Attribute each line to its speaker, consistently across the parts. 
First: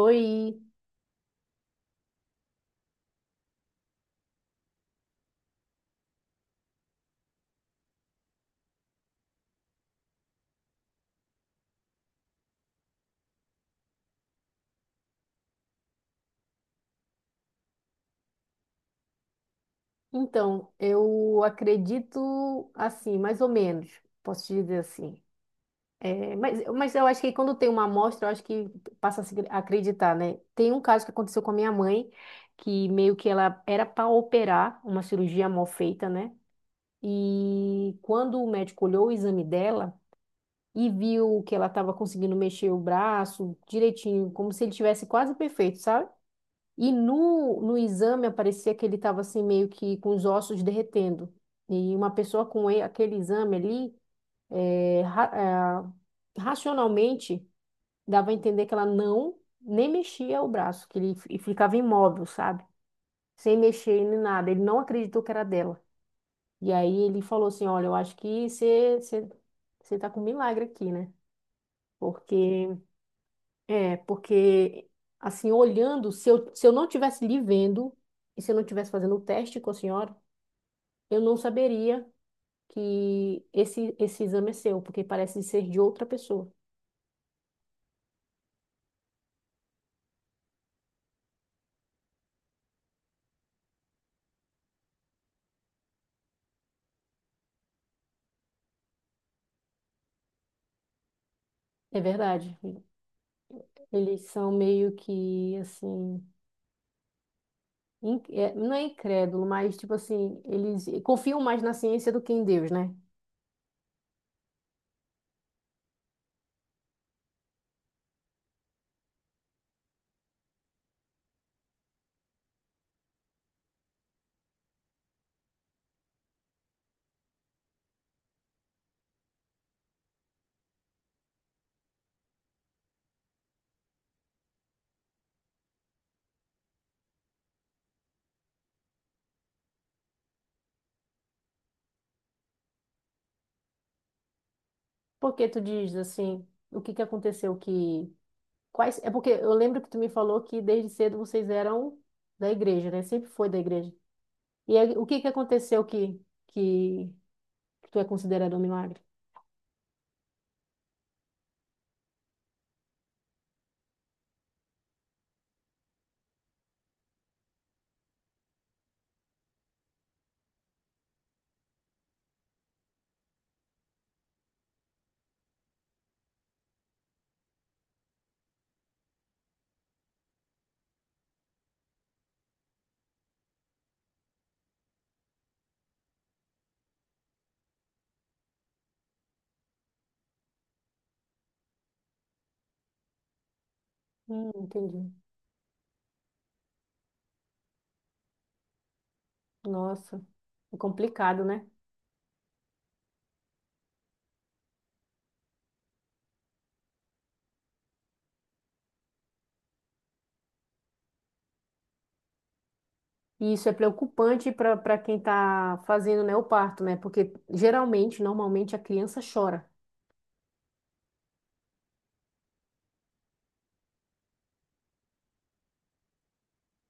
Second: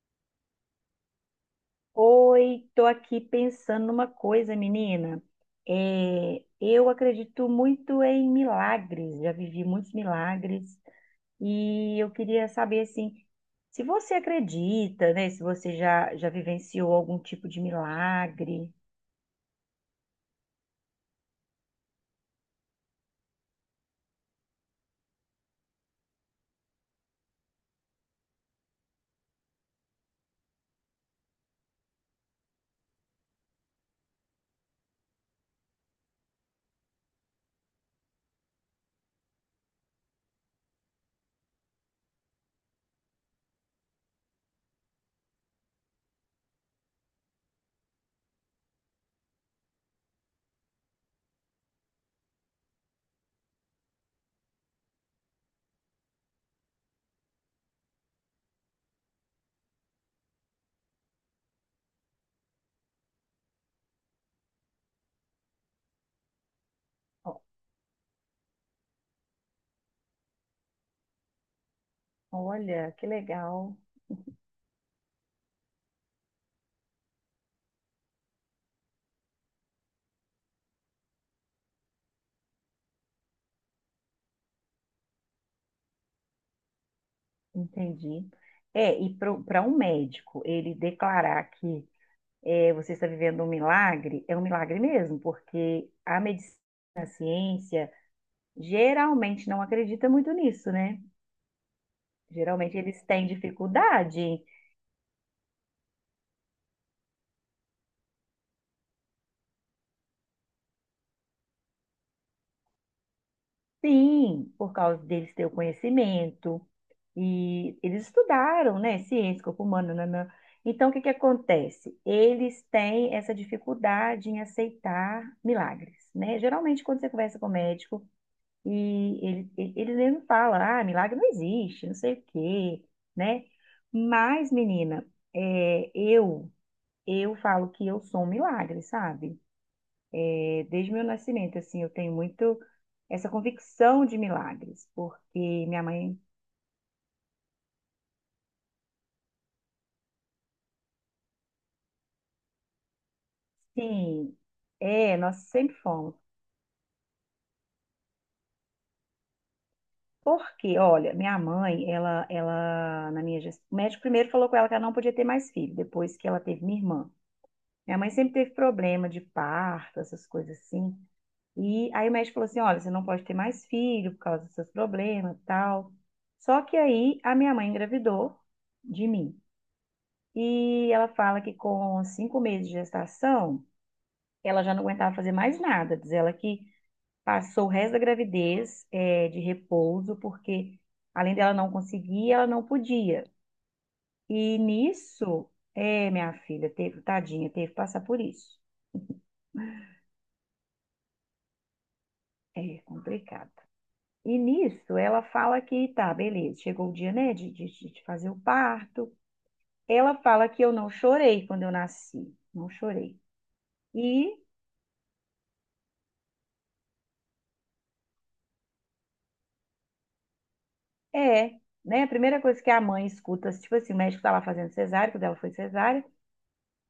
Speaker 1: Oi,
Speaker 2: Oi, tô aqui pensando numa coisa, menina. É, eu acredito muito em milagres, já vivi muitos milagres e eu queria saber assim, se você acredita, né? Se você já, já vivenciou algum tipo de milagre.
Speaker 1: então, eu acredito assim, mais ou menos, posso te dizer assim. É, mas eu acho que quando tem uma amostra, eu acho que passa a se acreditar, né? Tem um caso que aconteceu com a minha mãe, que meio que ela era para operar uma cirurgia mal feita, né? E quando o médico olhou o exame dela e viu que ela estava conseguindo mexer o braço direitinho, como se ele tivesse quase perfeito, sabe? E no exame aparecia que ele estava assim meio que com os ossos derretendo. E uma pessoa com aquele exame ali, é, ra- racionalmente, dava a entender que ela não nem mexia o braço, que ele ficava imóvel, sabe? Sem mexer nem nada. Ele não acreditou que era dela. E aí ele
Speaker 2: O-
Speaker 1: falou assim: Olha, eu acho que você está com um milagre aqui, né? Porque,
Speaker 2: Olha, que legal.
Speaker 1: é, porque, assim, olhando, se eu não tivesse lhe vendo. E se eu não tivesse fazendo o teste com a senhora, eu não saberia que esse exame é seu, porque parece ser de outra pessoa.
Speaker 2: Entendi. É, e para um médico ele declarar que você está vivendo um milagre, é um milagre mesmo, porque a medicina geralmente não acredita muito nisso, né?
Speaker 1: É verdade.
Speaker 2: Geralmente eles têm
Speaker 1: Eles
Speaker 2: dificuldade,
Speaker 1: são meio que assim, não é incrédulo, mas tipo assim, eles confiam mais na ciência do que em Deus, né?
Speaker 2: sim, por causa deles ter o conhecimento e eles estudaram, né? Ciência, corpo humano, nanã. Então, o que que acontece? Eles têm essa dificuldade em aceitar milagres, né? Geralmente, quando você conversa com o médico e ele mesmo fala, ah, milagre não existe, não sei o quê, né? Mas, menina, é, eu, eu falo que eu sou um milagre, sabe? Desde meu nascimento, assim, eu tenho muito essa convicção de milagres, porque
Speaker 1: Porque tu
Speaker 2: minha
Speaker 1: diz
Speaker 2: mãe,
Speaker 1: assim, o que que aconteceu que quais é porque eu lembro que tu me falou que desde cedo vocês eram da igreja, né? Sempre foi da igreja.
Speaker 2: sim,
Speaker 1: E aí, o
Speaker 2: é,
Speaker 1: que que
Speaker 2: nós sempre
Speaker 1: aconteceu
Speaker 2: fomos.
Speaker 1: que que, que tu é considerado um milagre?
Speaker 2: Porque, olha, minha mãe, ela, na minha gestão, o médico primeiro falou com ela que ela não podia ter mais filho, depois que ela teve minha irmã. Minha mãe sempre teve problema de parto, essas coisas assim. E aí o médico falou assim, olha, você não pode ter mais filho por causa dos seus problemas e tal. Só que aí a minha mãe engravidou de mim. E ela fala que com cinco meses de gestação, ela já não aguentava fazer mais nada. Diz ela que passou o resto da gravidez, de repouso, porque além dela não conseguir, ela não podia. E
Speaker 1: Entendi.
Speaker 2: nisso, é, minha filha, teve, tadinha, teve que passar por isso.
Speaker 1: Nossa, é complicado, né?
Speaker 2: É complicado. E nisso, ela fala que tá, beleza, chegou o dia, né, de fazer o parto. Ela fala que eu não chorei quando eu nasci, não chorei.
Speaker 1: E isso é
Speaker 2: E
Speaker 1: preocupante para quem está fazendo, né, o parto, né? Porque geralmente, normalmente, a criança chora.
Speaker 2: É, né? A primeira coisa que a mãe escuta, tipo assim, o médico tá lá fazendo cesárea, que o dela foi cesárea,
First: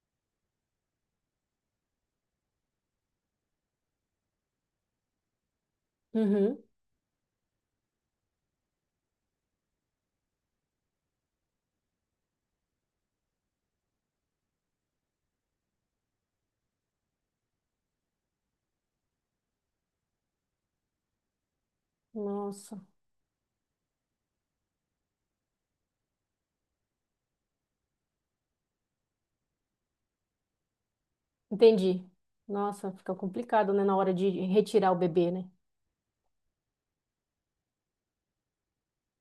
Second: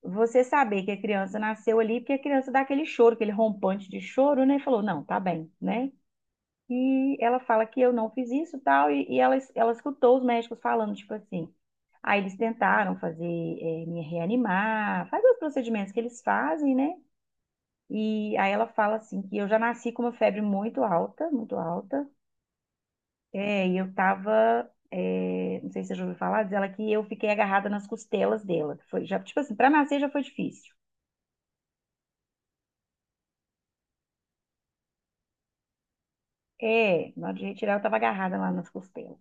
Speaker 2: você saber que a criança nasceu ali, porque a criança dá aquele choro, aquele rompante de choro, né? E falou, não, tá bem, né?
Speaker 1: Uhum.
Speaker 2: E ela fala que eu não fiz isso tal, e ela escutou os médicos falando, tipo assim. Aí eles tentaram fazer, me reanimar, fazer os procedimentos que eles fazem, né? E aí ela fala assim que eu já nasci com uma febre muito alta, muito alta.
Speaker 1: Nossa,
Speaker 2: É, e eu tava, é, não sei se você já ouviu falar, diz ela que eu fiquei agarrada nas costelas dela. Foi, já, tipo assim, pra nascer já foi difícil.
Speaker 1: entendi. Nossa, fica complicado, né, na hora de retirar o bebê, né?
Speaker 2: É, na hora de retirar eu tava agarrada lá nas costelas.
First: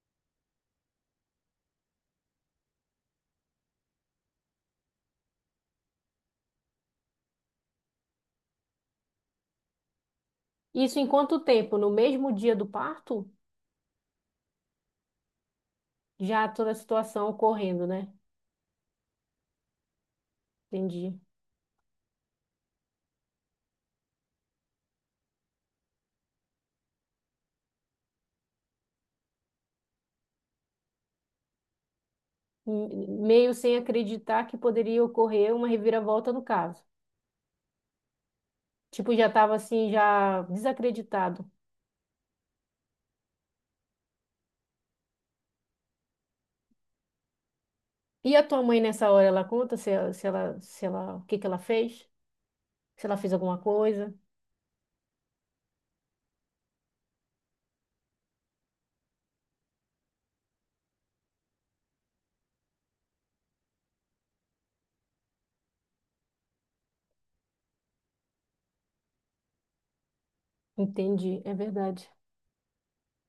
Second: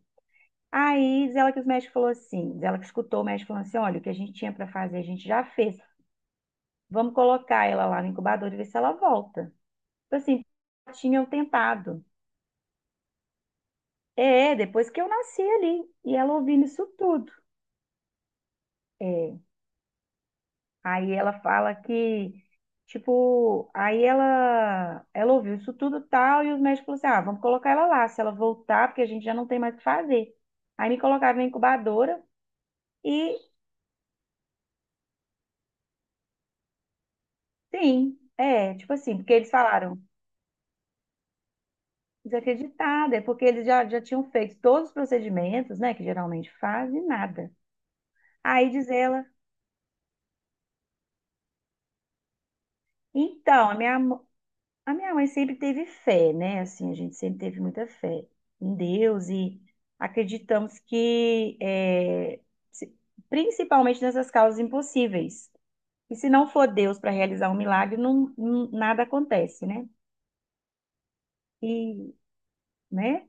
Speaker 2: Aí diz ela que os médicos falou assim, diz ela que escutou o médico falando assim, olha, o que a gente tinha pra fazer a gente já fez. Vamos colocar ela lá no incubador e ver se ela volta. Tipo assim,
Speaker 1: Isso em
Speaker 2: tinham
Speaker 1: quanto tempo? No
Speaker 2: tentado.
Speaker 1: mesmo dia do parto?
Speaker 2: É, depois que eu nasci ali. E ela
Speaker 1: Já
Speaker 2: ouvindo
Speaker 1: toda a
Speaker 2: isso
Speaker 1: situação
Speaker 2: tudo.
Speaker 1: ocorrendo, né?
Speaker 2: É. Aí
Speaker 1: Entendi.
Speaker 2: ela fala que, tipo, aí ela ouviu isso tudo e tal, e os médicos falaram assim, ah, vamos colocar ela lá, se ela voltar, porque a gente já não tem mais o que fazer. Aí me colocaram na incubadora
Speaker 1: M-
Speaker 2: e,
Speaker 1: meio sem acreditar que poderia ocorrer uma reviravolta no caso.
Speaker 2: sim, é, tipo
Speaker 1: Tipo,
Speaker 2: assim,
Speaker 1: já
Speaker 2: porque eles
Speaker 1: estava assim,
Speaker 2: falaram,
Speaker 1: já desacreditado.
Speaker 2: desacreditada, é porque eles já tinham feito todos os procedimentos, né, que geralmente fazem, e nada.
Speaker 1: E a tua
Speaker 2: Aí
Speaker 1: mãe
Speaker 2: diz
Speaker 1: nessa
Speaker 2: ela,
Speaker 1: hora, ela conta se, se ela, se ela, o que que ela fez? Se ela fez alguma
Speaker 2: então,
Speaker 1: coisa.
Speaker 2: a minha mãe sempre teve fé, né? Assim, a gente sempre teve muita fé em Deus e acreditamos que, é, se- principalmente nessas causas impossíveis, e se não for Deus para realizar um milagre, nada acontece, né?
Speaker 1: Entendi, é verdade.
Speaker 2: E, né?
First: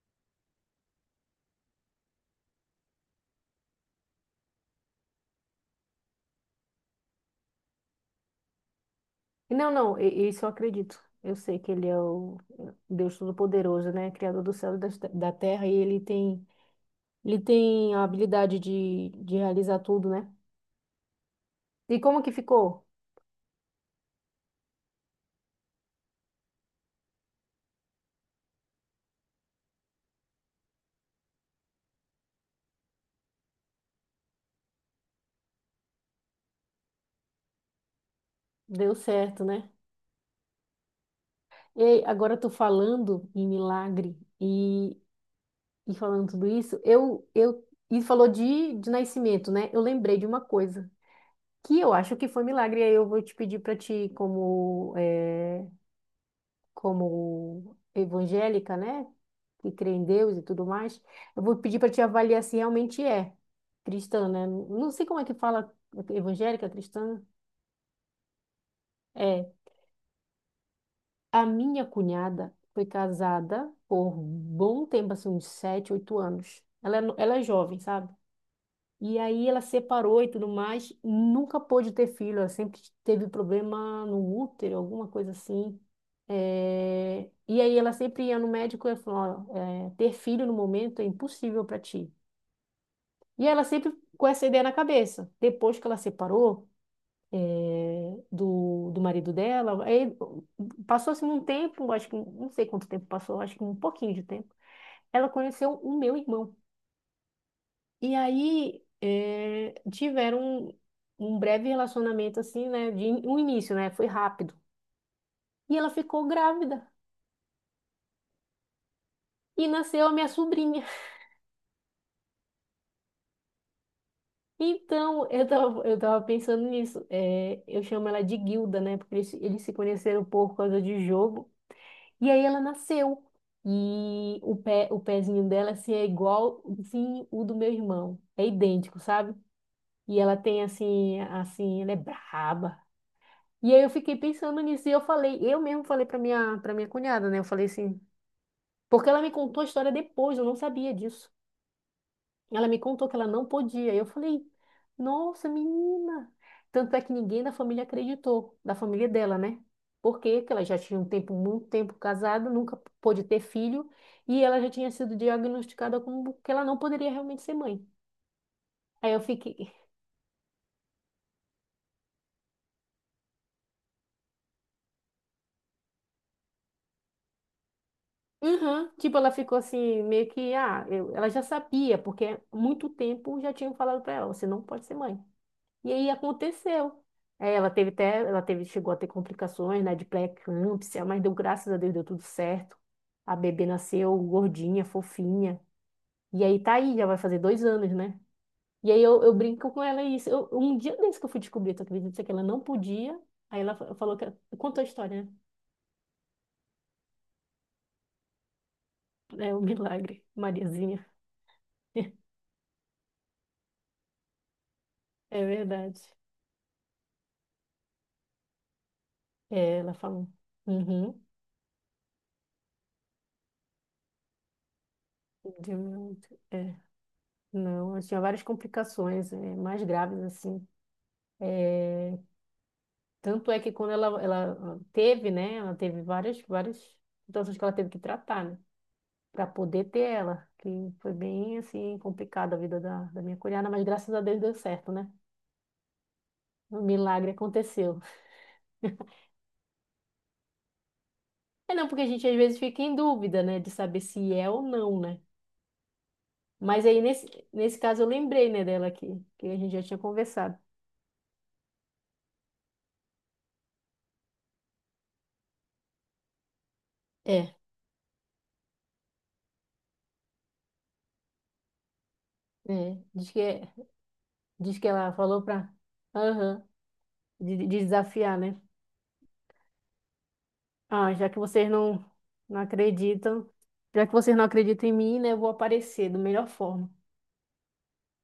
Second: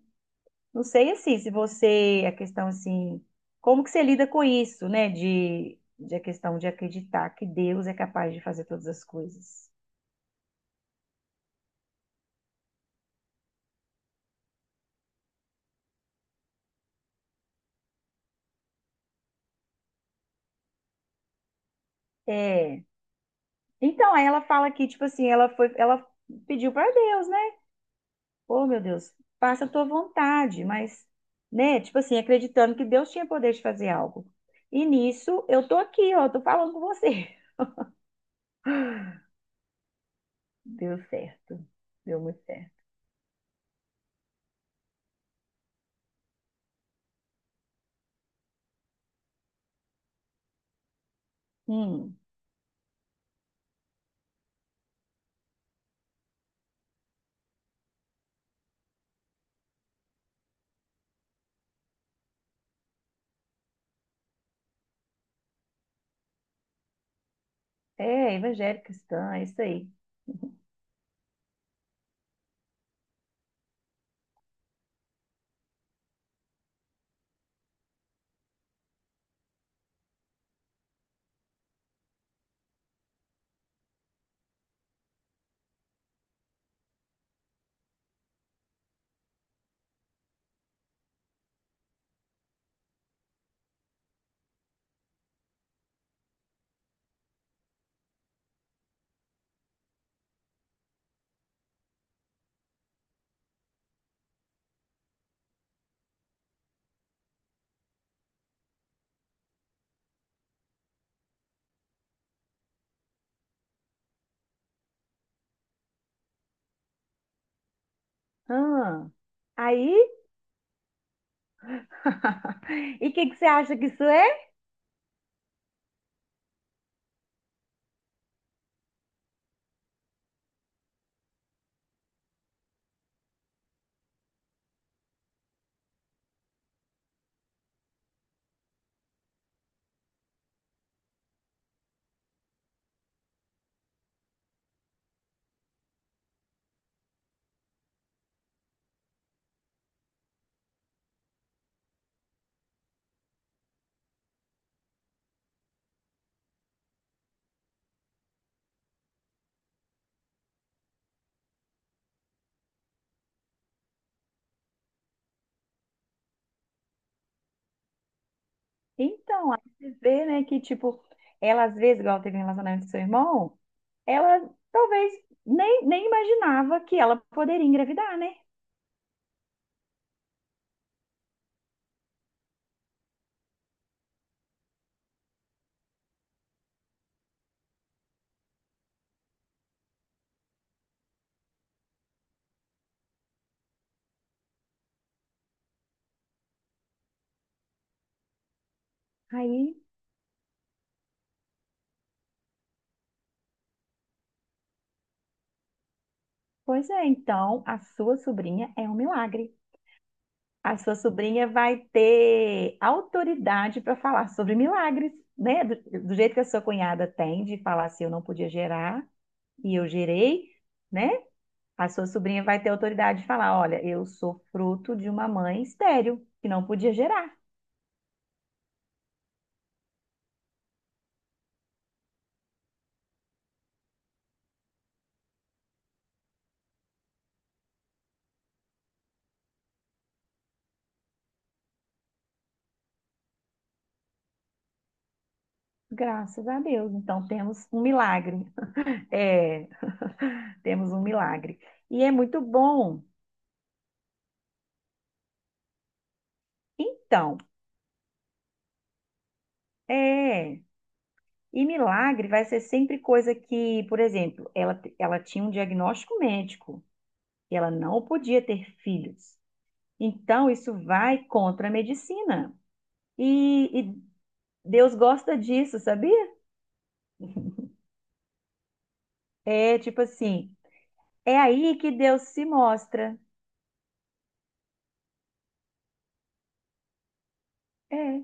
Speaker 2: Não sei assim, se você, a questão assim, como que você lida com isso, né? De a questão de acreditar que Deus é capaz de fazer todas as
Speaker 1: E
Speaker 2: coisas.
Speaker 1: não, não, isso eu acredito. Eu sei que ele é o Deus Todo-Poderoso, né? Criador do céu e da terra, e ele tem, a habilidade de realizar tudo, né? E como que ficou?
Speaker 2: É. Então, aí ela fala que, tipo assim, ela pediu para Deus, né? Oh, meu Deus, faça a tua vontade, mas, né, tipo assim, acreditando que Deus tinha poder de fazer algo. E nisso, eu tô aqui, ó, tô falando com você.
Speaker 1: Deu certo, né?
Speaker 2: Deu certo.
Speaker 1: E
Speaker 2: Deu
Speaker 1: agora eu
Speaker 2: muito
Speaker 1: tô
Speaker 2: certo.
Speaker 1: falando em milagre e falando tudo isso, e falou de nascimento, né? Eu lembrei de uma coisa que eu acho
Speaker 2: Hum,
Speaker 1: que foi milagre, e aí eu vou te pedir para ti, como eh, como evangélica, né? Que crê em Deus e tudo mais, eu vou pedir para te avaliar se realmente é cristã, né? Não sei como é que fala evangélica, cristã.
Speaker 2: é, evangélica cristã, é
Speaker 1: É,
Speaker 2: isso aí.
Speaker 1: a minha cunhada foi casada por bom tempo, assim, uns 7, 8 anos. Ela é, ela é jovem, sabe? E aí ela separou e tudo mais, nunca pôde ter filho, ela sempre teve problema no útero, alguma coisa assim. E aí ela sempre ia no médico e falou, "Ó, é, ter filho no momento é impossível para ti. E ela sempre com essa ideia na cabeça. Depois que ela separou do marido dela, aí passou-se um tempo, acho que não sei quanto tempo passou, acho que um pouquinho de tempo. Ela conheceu o meu irmão. E aí eh, tiveram um breve relacionamento assim, né? De um início, né? Foi rápido. E ela ficou grávida.
Speaker 2: Ah,
Speaker 1: E
Speaker 2: aí
Speaker 1: nasceu a minha sobrinha.
Speaker 2: E o que que você acha que isso é?
Speaker 1: Então, eu tava pensando nisso. Eh, eu chamo ela de Guilda, né? Porque eles se conheceram por causa de jogo. E aí ela nasceu. E o pé, o pezinho dela, assim, é igual, assim, o do meu irmão. É idêntico, sabe? E ela tem, assim, assim, ela é braba. E aí eu fiquei pensando nisso e eu falei, eu mesmo falei para minha cunhada, né? Eu falei assim, porque ela me contou a história depois, eu não sabia disso. Ela me contou que ela não podia. E eu falei, nossa, menina. Tanto é que ninguém da família acreditou, da família dela, né? Porque que ela já tinha um tempo, muito tempo casada, nunca pôde ter filho, e ela já tinha sido diagnosticada como que ela não poderia realmente ser mãe. Aí eu
Speaker 2: Então, aí
Speaker 1: fiquei,
Speaker 2: você vê, né, que, tipo, ela às vezes, igual teve um relacionamento com seu irmão, ela talvez nem, nem imaginava que ela poderia engravidar, né?
Speaker 1: uhum. Tipo, ela ficou assim, meio que, ah, eu- ela já sabia, porque há muito tempo já tinham falado pra ela, você não pode ser mãe. E aí aconteceu. É, ela teve até, ela teve, chegou a ter complicações, né, de pré-eclâmpsia, mas deu graças a Deus, deu tudo certo. A bebê nasceu gordinha, fofinha. E aí tá aí, já vai fazer 2 anos, né? E aí eu brinco
Speaker 2: Aí,
Speaker 1: com ela isso. Eu- um dia desse que eu fui descobrir, tu acredita que ela não podia? Aí ela falou que, contou a história,
Speaker 2: pois é, então, a sua sobrinha é um
Speaker 1: né? É
Speaker 2: milagre.
Speaker 1: um milagre,
Speaker 2: A sua
Speaker 1: Mariazinha.
Speaker 2: sobrinha vai ter autoridade para falar sobre milagres,
Speaker 1: É
Speaker 2: né? Do,
Speaker 1: verdade.
Speaker 2: do jeito que a sua cunhada tem de falar assim, eu não podia gerar e
Speaker 1: É,
Speaker 2: eu
Speaker 1: ela falou.
Speaker 2: gerei, né?
Speaker 1: Uhum.
Speaker 2: A sua sobrinha vai ter autoridade de falar: olha, eu sou fruto de uma mãe
Speaker 1: Deu
Speaker 2: estéril,
Speaker 1: muito.
Speaker 2: que não
Speaker 1: É,
Speaker 2: podia gerar.
Speaker 1: não, ela tinha várias complicações, é, mais graves, assim. É, tanto é que quando ela teve, né? Ela teve várias, várias situações que ela teve que tratar, né? Para poder ter ela, que foi bem, assim, complicada a vida da minha cunhada, mas graças a Deus deu certo, né?
Speaker 2: Graças a
Speaker 1: O
Speaker 2: Deus. Então
Speaker 1: milagre
Speaker 2: temos um
Speaker 1: aconteceu.
Speaker 2: milagre. É, temos um milagre.
Speaker 1: É não, porque
Speaker 2: E
Speaker 1: a
Speaker 2: é
Speaker 1: gente às
Speaker 2: muito
Speaker 1: vezes fica em
Speaker 2: bom.
Speaker 1: dúvida, né, de saber se é ou não, né? Mas aí nesse,
Speaker 2: Então,
Speaker 1: nesse caso eu lembrei, né, dela aqui, que a gente já tinha conversado.
Speaker 2: é. E milagre vai ser sempre coisa que, por exemplo, ela tinha um diagnóstico médico
Speaker 1: É.
Speaker 2: e ela não podia ter filhos. Então, isso vai contra a medicina.
Speaker 1: É, diz que,
Speaker 2: E
Speaker 1: diz que
Speaker 2: Deus
Speaker 1: ela
Speaker 2: gosta
Speaker 1: falou pra.
Speaker 2: disso, sabia?
Speaker 1: Aham, de desafiar, né?
Speaker 2: É tipo assim,
Speaker 1: Ah, já
Speaker 2: é
Speaker 1: que vocês
Speaker 2: aí que
Speaker 1: não,
Speaker 2: Deus se
Speaker 1: não
Speaker 2: mostra.
Speaker 1: acreditam, já que vocês não acreditam em mim, né, eu vou aparecer da melhor forma.
Speaker 2: É.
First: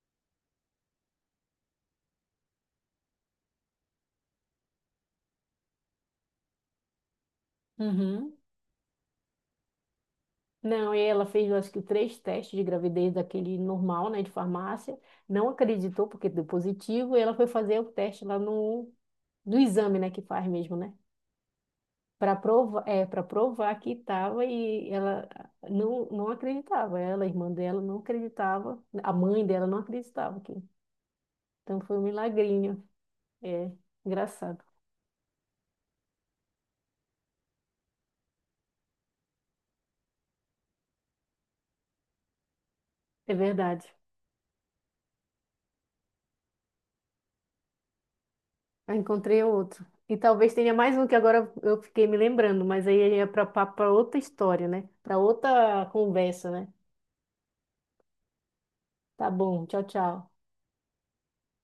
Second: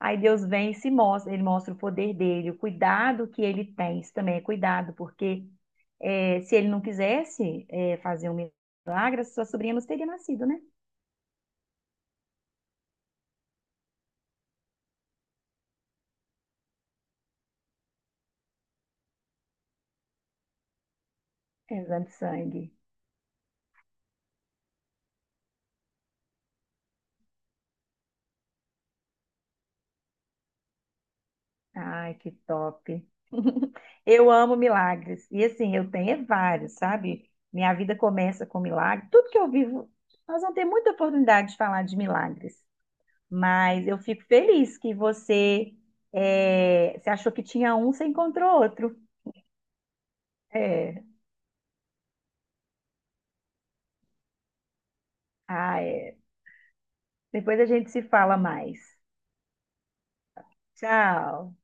Speaker 2: Aí Deus vem e se mostra, ele mostra o poder dele, o cuidado que ele tem. Isso também é cuidado, porque é, se ele não quisesse fazer
Speaker 1: Uhum.
Speaker 2: um milagre, sua sobrinha não teria nascido, né?
Speaker 1: Não, e ela fez, eu acho que três testes de gravidez daquele normal, né, de farmácia. Não acreditou porque deu positivo e ela foi fazer o teste lá no exame, né, que faz mesmo, né?
Speaker 2: Exame de
Speaker 1: para
Speaker 2: sangue.
Speaker 1: provar, é, para provar que estava e ela não acreditava. Ela, a irmã dela, não acreditava, a mãe dela não acreditava que. Então foi um
Speaker 2: Ai, que
Speaker 1: milagrinho.
Speaker 2: top.
Speaker 1: É
Speaker 2: Eu amo
Speaker 1: engraçado.
Speaker 2: milagres. E assim, eu tenho é vários, sabe? Minha vida começa com milagre. Tudo que eu vivo, nós vamos ter muita oportunidade de falar de milagres.
Speaker 1: É verdade.
Speaker 2: Mas eu fico feliz que você, é, você achou que tinha um, você encontrou
Speaker 1: Eu
Speaker 2: outro.
Speaker 1: encontrei outro. E talvez tenha mais
Speaker 2: É.
Speaker 1: um que agora eu fiquei me lembrando, mas aí é para outra história, né? Para
Speaker 2: Ah,
Speaker 1: outra
Speaker 2: é.
Speaker 1: conversa, né?
Speaker 2: Depois a gente se fala mais.
Speaker 1: Tá bom, tchau, tchau.
Speaker 2: Tchau.